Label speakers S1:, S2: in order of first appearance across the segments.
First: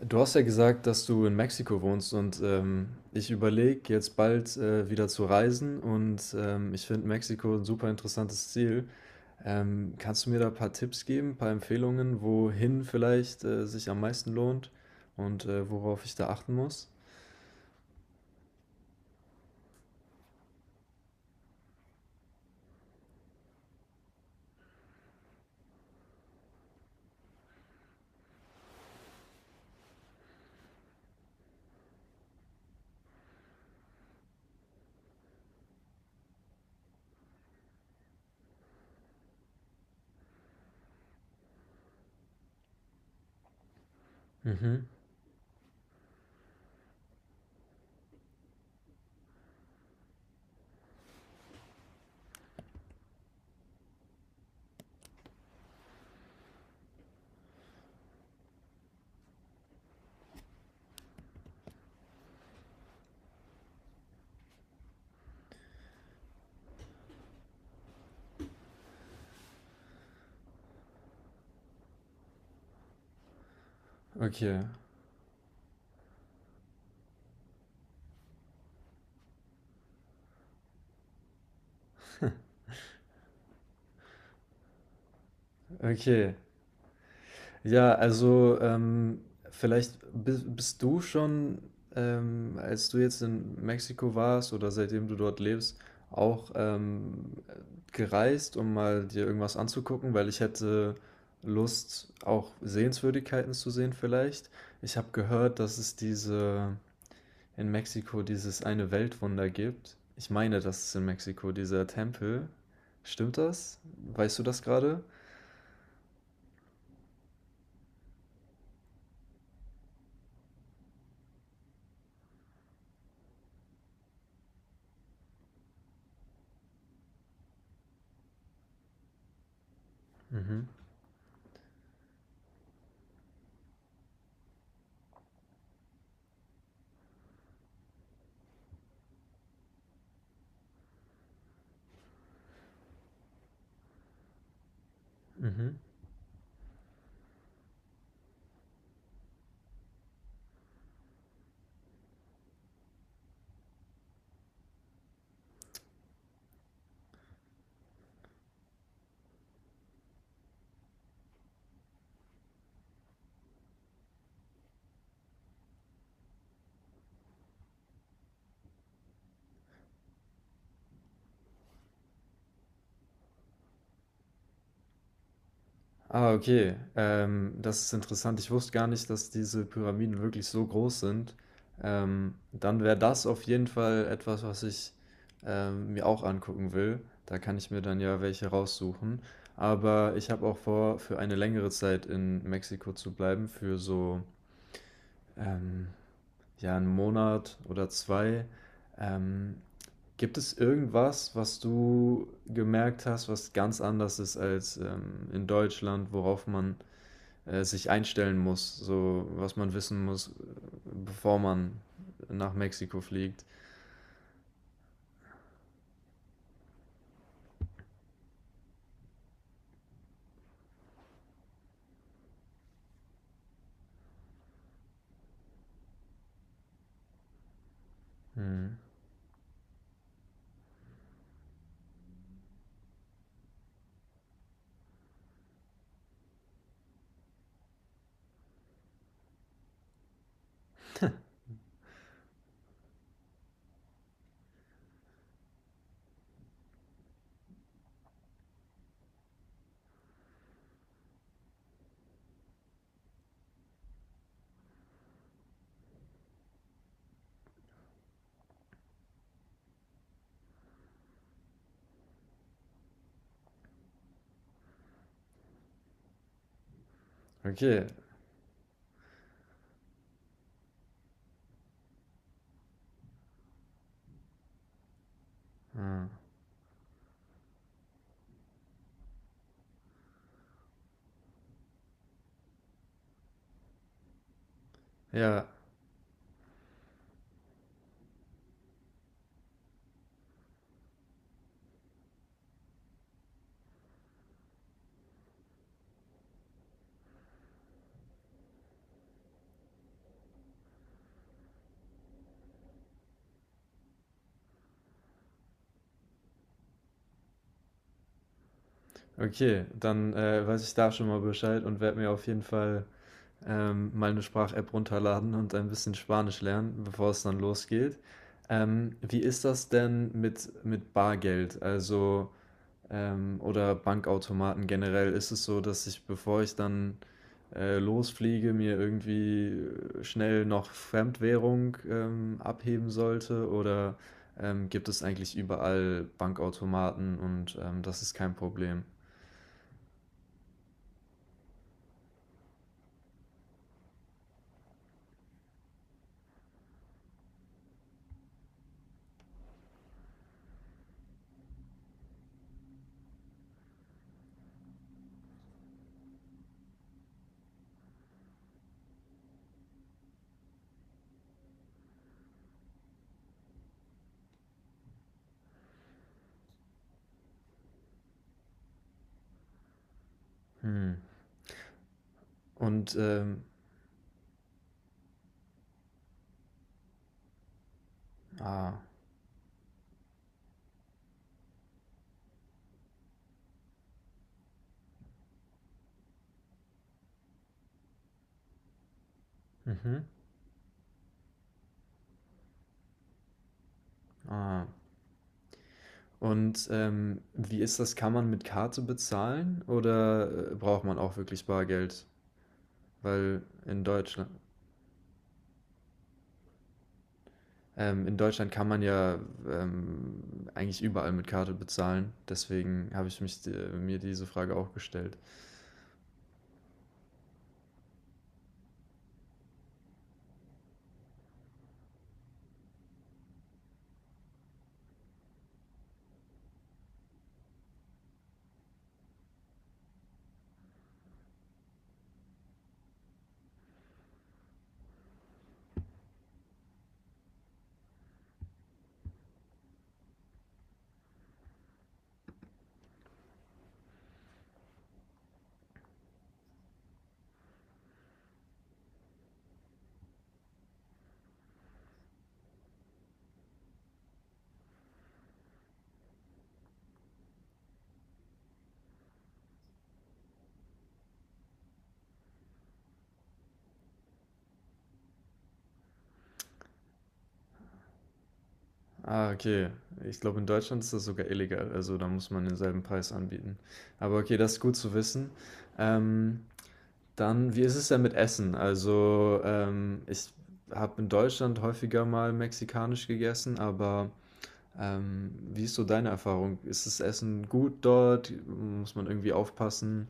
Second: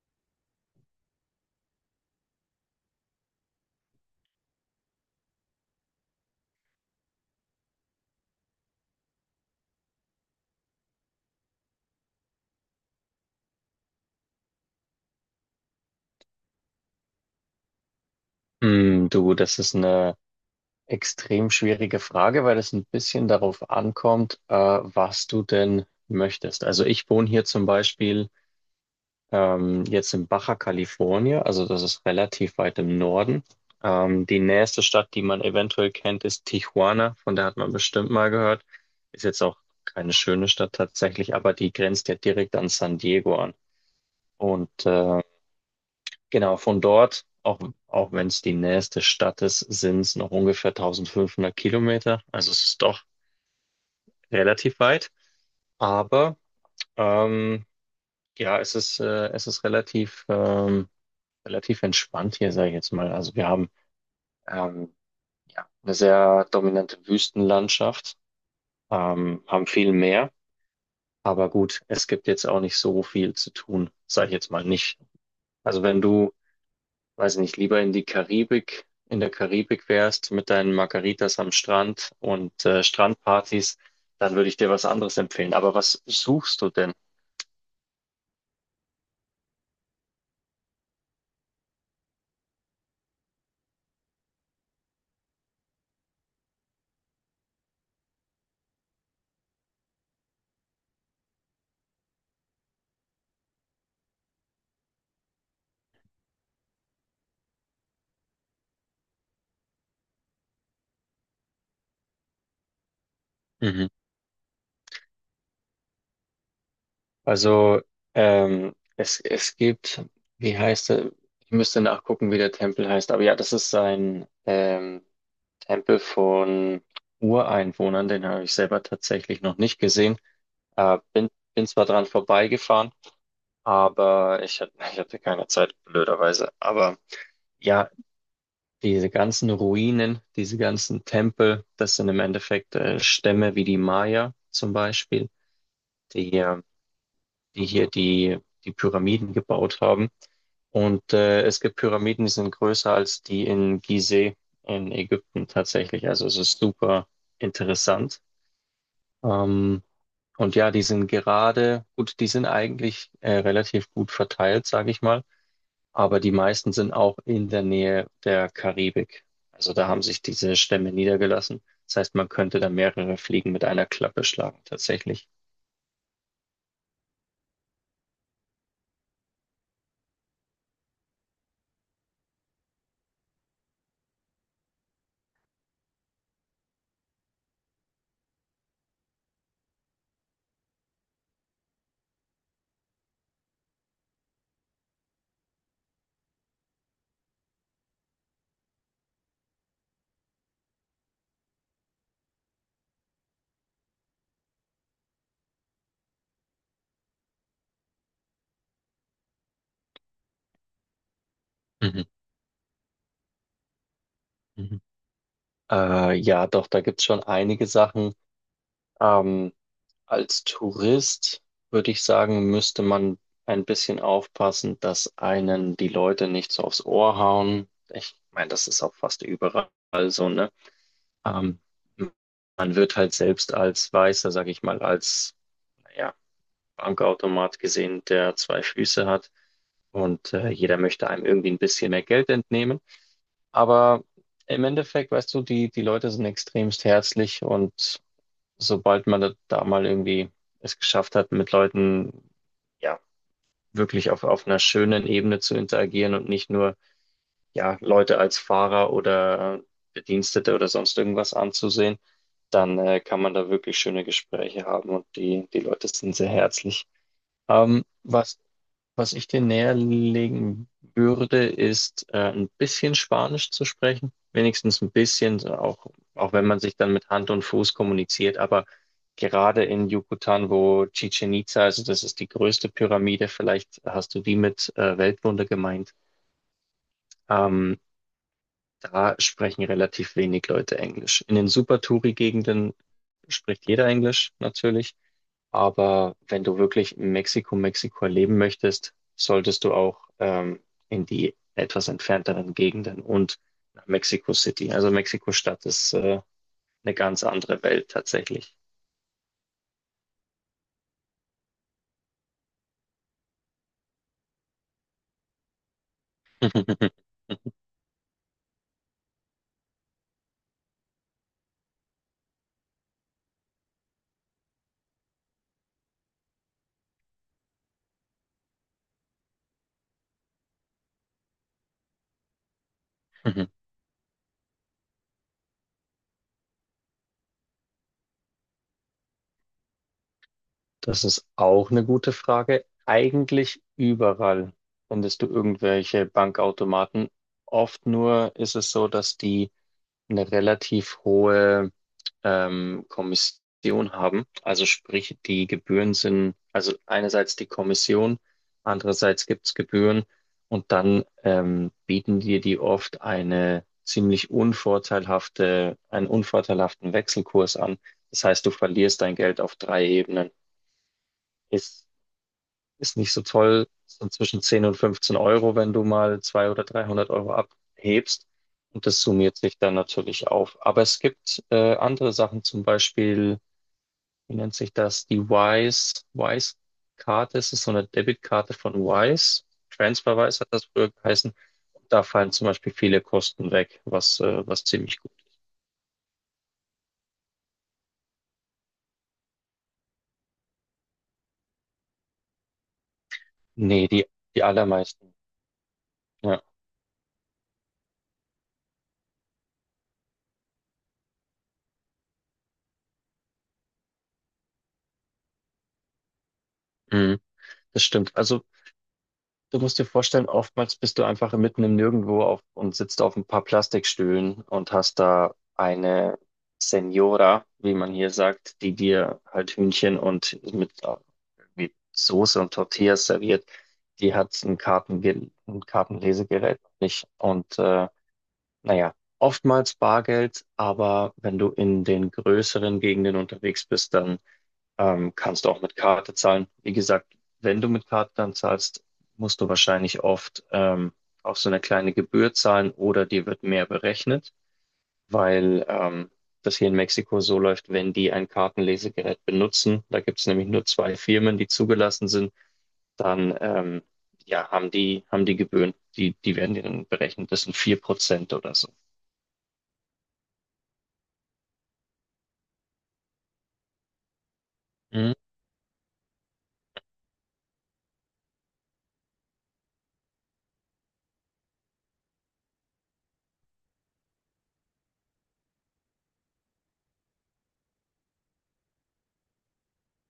S1: Du hast ja gesagt, dass du in Mexiko wohnst, und ich überlege jetzt bald wieder zu reisen, und ich finde Mexiko ein super interessantes Ziel. Kannst du mir da ein paar Tipps geben, ein paar Empfehlungen, wohin vielleicht sich am meisten lohnt und worauf ich da achten muss?
S2: Hm, du, das ist eine extrem schwierige Frage, weil es ein bisschen darauf ankommt, was du denn möchtest. Also ich wohne hier zum Beispiel jetzt in Baja California, also das ist relativ weit im Norden. Die nächste Stadt, die man eventuell kennt, ist Tijuana, von der hat man bestimmt mal gehört. Ist jetzt auch keine schöne Stadt tatsächlich, aber die grenzt ja direkt an San Diego an. Und
S1: Mhm.
S2: äh, Genau, von dort, auch wenn es die nächste Stadt ist, sind es noch ungefähr 1500 Kilometer. Also es ist doch relativ weit. Aber ähm, ja, es ist relativ entspannt hier, sage ich jetzt mal. Also wir haben ähm, ja, eine sehr dominante Wüstenlandschaft, haben viel Meer. Aber gut, es gibt jetzt auch nicht so viel zu tun, sage ich jetzt
S1: Okay,
S2: mal nicht. Also wenn du weiß nicht, lieber in die Karibik, in der Karibik wärst mit deinen Margaritas am Strand und Strandpartys, dann würde ich dir was anderes empfehlen. Aber was
S1: okay.
S2: suchst du denn?
S1: Ja, also vielleicht bist du schon, als du jetzt in Mexiko warst oder seitdem du dort lebst, auch gereist, um mal dir irgendwas anzugucken, weil ich hätte Lust, auch Sehenswürdigkeiten zu sehen vielleicht. Ich habe gehört, dass es diese in Mexiko dieses eine Weltwunder gibt. Ich meine, das ist in Mexiko dieser Tempel. Stimmt das?
S2: Mhm.
S1: Weißt du das gerade?
S2: Also, es gibt, wie heißt er? Ich müsste nachgucken, wie der Tempel heißt. Aber ja, das ist ein Tempel von Ureinwohnern. Den habe ich selber tatsächlich noch nicht gesehen.
S1: Mhm.
S2: Bin zwar dran vorbeigefahren, aber ich hatte keine Zeit, blöderweise. Aber. Ja, diese ganzen Ruinen, diese ganzen Tempel, das sind im Endeffekt Stämme wie die Maya zum Beispiel,
S1: Mhm.
S2: die, äh, die hier die Pyramiden gebaut haben. Es gibt Pyramiden, die sind größer als die in Gizeh in Ägypten tatsächlich. Also es ist super interessant. Ähm, und ja, die sind gerade, gut, die sind eigentlich relativ gut verteilt, sage ich mal. Aber die meisten sind auch in der Nähe der Karibik. Also da haben sich diese Stämme niedergelassen. Das heißt, man könnte da mehrere Fliegen mit einer Klappe schlagen, tatsächlich.
S1: Ah, okay. Das ist interessant. Ich wusste gar nicht, dass diese Pyramiden wirklich so groß sind. Dann wäre das auf jeden Fall etwas, was ich mir auch angucken will. Da kann ich mir dann ja welche raussuchen. Aber ich habe auch vor, für eine längere Zeit in Mexiko zu bleiben, für so ähm, ja einen Monat oder zwei. Ähm, Gibt es irgendwas, was du gemerkt hast, was ganz anders ist als in Deutschland, worauf man sich einstellen muss, so was man wissen muss, bevor man
S2: Mhm.
S1: nach Mexiko fliegt.
S2: Mhm. Ja, doch, da gibt's schon einige Sachen. Ähm, Als Tourist würde ich sagen, müsste man ein bisschen aufpassen, dass einen die Leute nicht so aufs Ohr hauen. Ich meine, das
S1: Hm.
S2: ist auch fast überall so, ne? Ähm, Man wird halt selbst als Weißer, sag ich mal, als naja, Bankautomat gesehen, der zwei Füße hat und jeder möchte einem irgendwie ein bisschen mehr Geld entnehmen. Aber im Endeffekt, weißt du, die Leute sind extremst herzlich und sobald man da mal irgendwie es geschafft hat, mit Leuten ja wirklich auf einer schönen Ebene zu interagieren und nicht nur ja Leute als Fahrer oder Bedienstete oder sonst irgendwas anzusehen, dann kann man da wirklich schöne Gespräche haben und die Leute sind sehr herzlich. Ähm,
S1: Okay.
S2: was was ich dir näher legen würde, ist ein bisschen Spanisch zu sprechen. Wenigstens ein bisschen, so auch,
S1: Ah.
S2: auch wenn man sich dann mit Hand und Fuß kommuniziert. Aber gerade in Yucatan, wo Chichen Itza, also das ist die größte Pyramide, vielleicht hast du die mit
S1: Ja,
S2: Weltwunder gemeint, ähm, da sprechen relativ wenig Leute Englisch. In den Super-Touri-Gegenden spricht jeder Englisch natürlich. Aber wenn du wirklich in Mexiko, Mexiko erleben möchtest, solltest du auch in die etwas entfernteren Gegenden und nach Mexico City. Also Mexiko-Stadt ist eine ganz andere Welt tatsächlich.
S1: okay. Dann weiß ich da schon mal Bescheid und werde mir auf jeden Fall mal eine Sprach-App runterladen und ein bisschen Spanisch lernen, bevor es dann losgeht. Wie ist das denn mit Bargeld, also oder Bankautomaten generell? Ist es so, dass ich, bevor ich dann losfliege, mir irgendwie schnell noch Fremdwährung abheben sollte? Oder gibt es eigentlich überall Bankautomaten und das ist kein Problem?
S2: Das ist auch eine gute Frage. Eigentlich überall findest du irgendwelche Bankautomaten. Oft nur ist es so, dass die eine relativ hohe Kommission haben. Also sprich, die Gebühren sind, also einerseits die Kommission, andererseits gibt's Gebühren und dann bieten dir die oft eine ziemlich unvorteilhafte, einen unvorteilhaften Wechselkurs an. Das heißt, du verlierst dein Geld auf drei Ebenen.
S1: Hm.
S2: Ist ist
S1: Und
S2: nicht so
S1: ähm,
S2: toll. Ist dann zwischen 10 und 15 Euro, wenn du mal 200 oder 300 Euro abhebst.
S1: ah,
S2: Und das summiert sich dann natürlich auf. Aber es gibt andere Sachen, zum Beispiel, wie nennt sich das? Die Wise-Karte. Es ist so eine Debitkarte von Wise.
S1: mhm,
S2: TransferWise hat das früher geheißen. Da fallen zum Beispiel viele Kosten weg, was, was
S1: ah.
S2: ziemlich gut.
S1: Und wie ist das? Kann man mit Karte bezahlen oder braucht man auch wirklich Bargeld? Weil
S2: Nee, die, die allermeisten. Ja,
S1: In Deutschland kann man ja ähm, eigentlich überall mit Karte bezahlen. Deswegen habe ich mich, mir diese Frage auch gestellt.
S2: mhm, das stimmt. Also du musst dir vorstellen, oftmals bist du einfach mitten im Nirgendwo auf und sitzt auf ein paar Plastikstühlen und hast da eine Senora, wie man hier sagt, die dir halt Hühnchen und mit irgendwie Soße und Tortillas serviert. Die hat ein Kartenlesegerät nicht. Und naja, oftmals Bargeld, aber wenn du in den größeren Gegenden unterwegs bist, dann kannst du auch mit Karte zahlen. Wie gesagt, wenn du mit Karte dann zahlst, musst du wahrscheinlich oft auch so eine kleine Gebühr zahlen oder dir wird mehr berechnet, weil das hier in Mexiko so läuft, wenn die ein Kartenlesegerät benutzen, da gibt es nämlich nur zwei Firmen, die zugelassen sind, dann ja, haben die Gebühren, die werden dir dann berechnet. Das sind 4% oder so.
S1: Ah, okay. Ich glaube, in Deutschland ist das sogar illegal. Also da muss man denselben Preis anbieten. Aber okay, das ist gut zu
S2: Mhm.
S1: wissen. Ähm, Dann, wie ist es denn mit Essen? Also ich habe in Deutschland häufiger mal mexikanisch gegessen, aber wie ist so deine Erfahrung? Ist das Essen gut dort? Muss man irgendwie aufpassen,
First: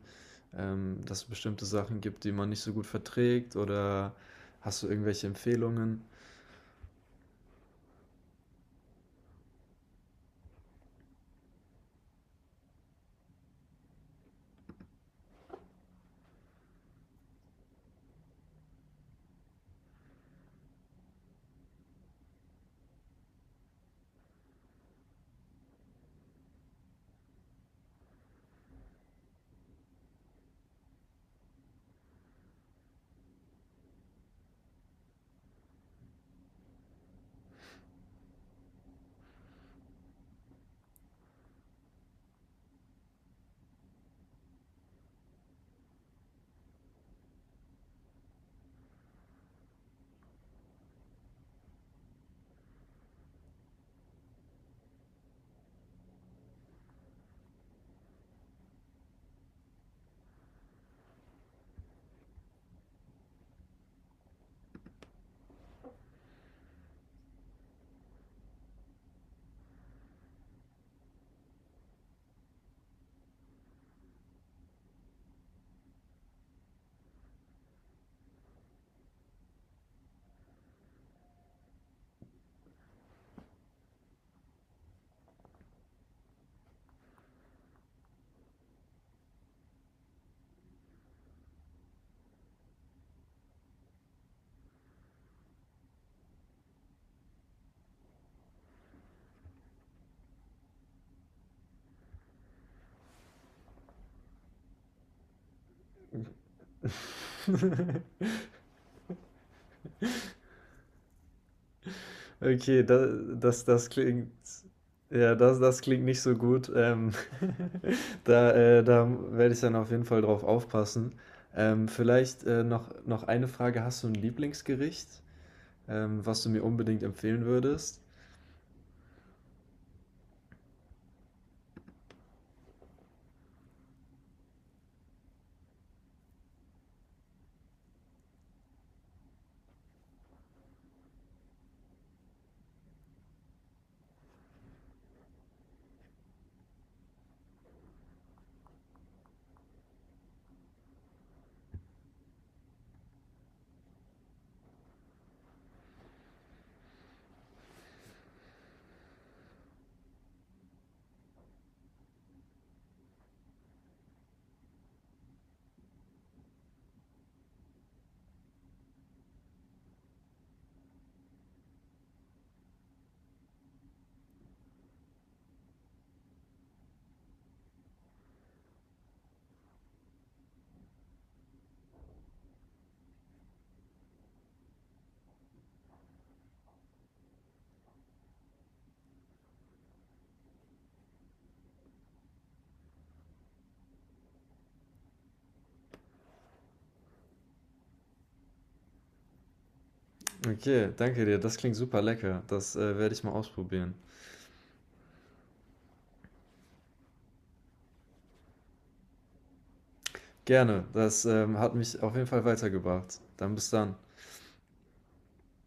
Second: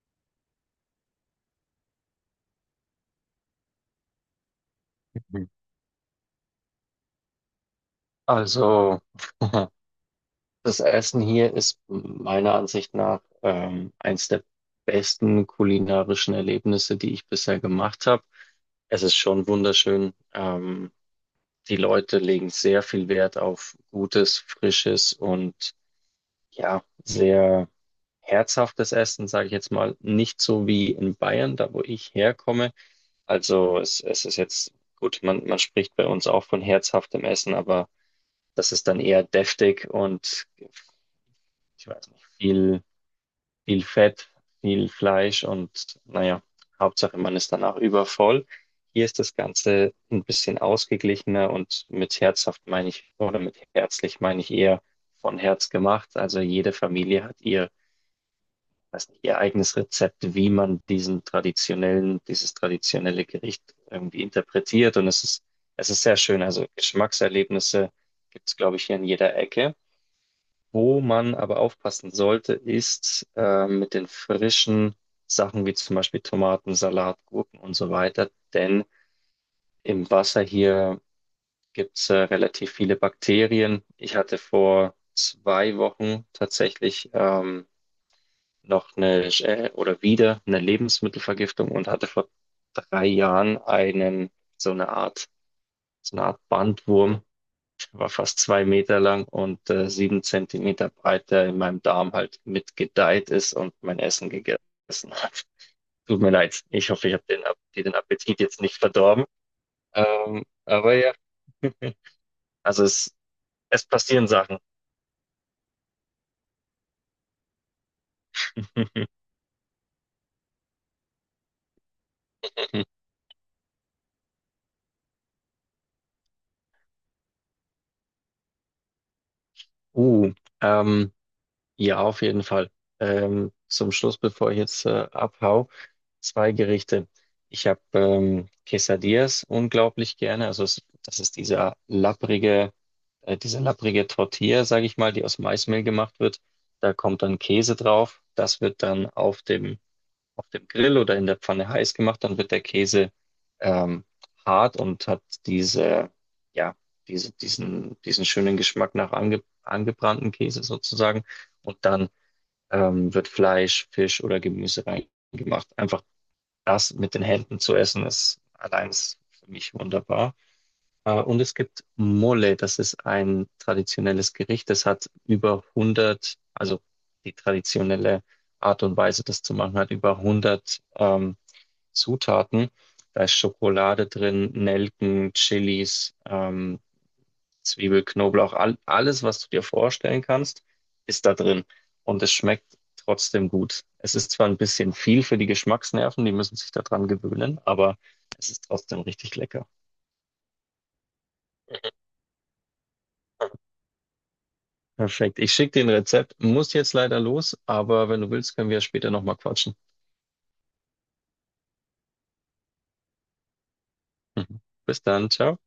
S1: dass es bestimmte Sachen gibt, die man nicht so gut verträgt? Oder hast du irgendwelche Empfehlungen?
S2: Also, das Essen hier ist meiner Ansicht nach eins der besten kulinarischen Erlebnisse, die ich bisher gemacht habe. Es ist schon wunderschön. Die Leute legen sehr viel Wert auf gutes, frisches und ja, sehr herzhaftes Essen, sage ich jetzt mal. Nicht so wie in Bayern, da wo ich herkomme. Also es ist jetzt gut, man spricht bei uns auch von herzhaftem Essen, aber das ist dann eher deftig und ich weiß nicht, viel Fett, viel Fleisch und naja, Hauptsache man ist danach übervoll. Hier ist das Ganze ein bisschen ausgeglichener und mit herzhaft meine ich, oder mit herzlich meine ich eher von Herz gemacht. Also jede Familie hat ihr, weiß nicht, ihr eigenes Rezept, wie man diesen traditionellen, dieses traditionelle Gericht irgendwie interpretiert. Und es ist sehr schön. Also Geschmackserlebnisse gibt es glaube ich, hier in jeder Ecke. Wo man aber aufpassen sollte, ist mit den frischen Sachen wie zum Beispiel Tomaten, Salat, Gurken und so weiter. Denn im Wasser hier gibt's relativ viele Bakterien. Ich hatte vor 2 Wochen tatsächlich noch eine, oder wieder eine Lebensmittelvergiftung und hatte vor 3 Jahren einen so eine Art so eine Art Bandwurm, war fast 2 Meter lang und 7 Zentimeter breit, der in meinem Darm halt mitgedeiht ist und mein Essen gegessen hat. Tut mir leid. Ich hoffe, ich habe dir den Appetit jetzt nicht verdorben. Aber ja, also
S1: Okay, da,
S2: es,
S1: das,
S2: es
S1: das
S2: passieren
S1: klingt,
S2: Sachen.
S1: ja, das, das klingt nicht so gut. Da, da werde ich dann auf jeden Fall drauf aufpassen. Vielleicht noch, noch eine Frage. Hast du ein Lieblingsgericht, was du mir unbedingt empfehlen würdest?
S2: Uh, ähm, ja, auf jeden Fall. Zum Schluss, bevor ich jetzt abhau, zwei Gerichte. Ich habe Quesadillas unglaublich gerne. Also das ist diese lapprige Tortilla, sage ich mal, die aus Maismehl gemacht wird. Da kommt dann Käse drauf. Das wird dann auf dem Grill oder in der Pfanne heiß gemacht. Dann wird der Käse ähm, hart und hat diese, ja, diesen schönen Geschmack nach angebrannten Käse sozusagen. Und dann wird Fleisch, Fisch oder Gemüse reingemacht. Einfach das mit den Händen zu essen ist allein ist für mich wunderbar. Und es gibt Mole, das ist ein traditionelles Gericht. Das hat über 100, also die traditionelle Art und Weise, das zu machen, hat über 100 Zutaten. Da ist Schokolade drin, Nelken, Chilis, Zwiebel, Knoblauch, alles, was du dir vorstellen kannst, ist da drin. Und es schmeckt trotzdem gut. Es ist zwar ein bisschen viel für die Geschmacksnerven, die müssen sich daran gewöhnen, aber es ist trotzdem richtig lecker.
S1: Okay, danke dir. Das klingt super lecker. Das, werde ich mal ausprobieren.
S2: Perfekt. Ich schicke dir ein Rezept, muss jetzt leider los, aber wenn du willst, können wir später nochmal quatschen.
S1: Gerne. Das, hat mich auf jeden Fall weitergebracht. Dann bis dann.
S2: Mhm. Bis dann, ciao.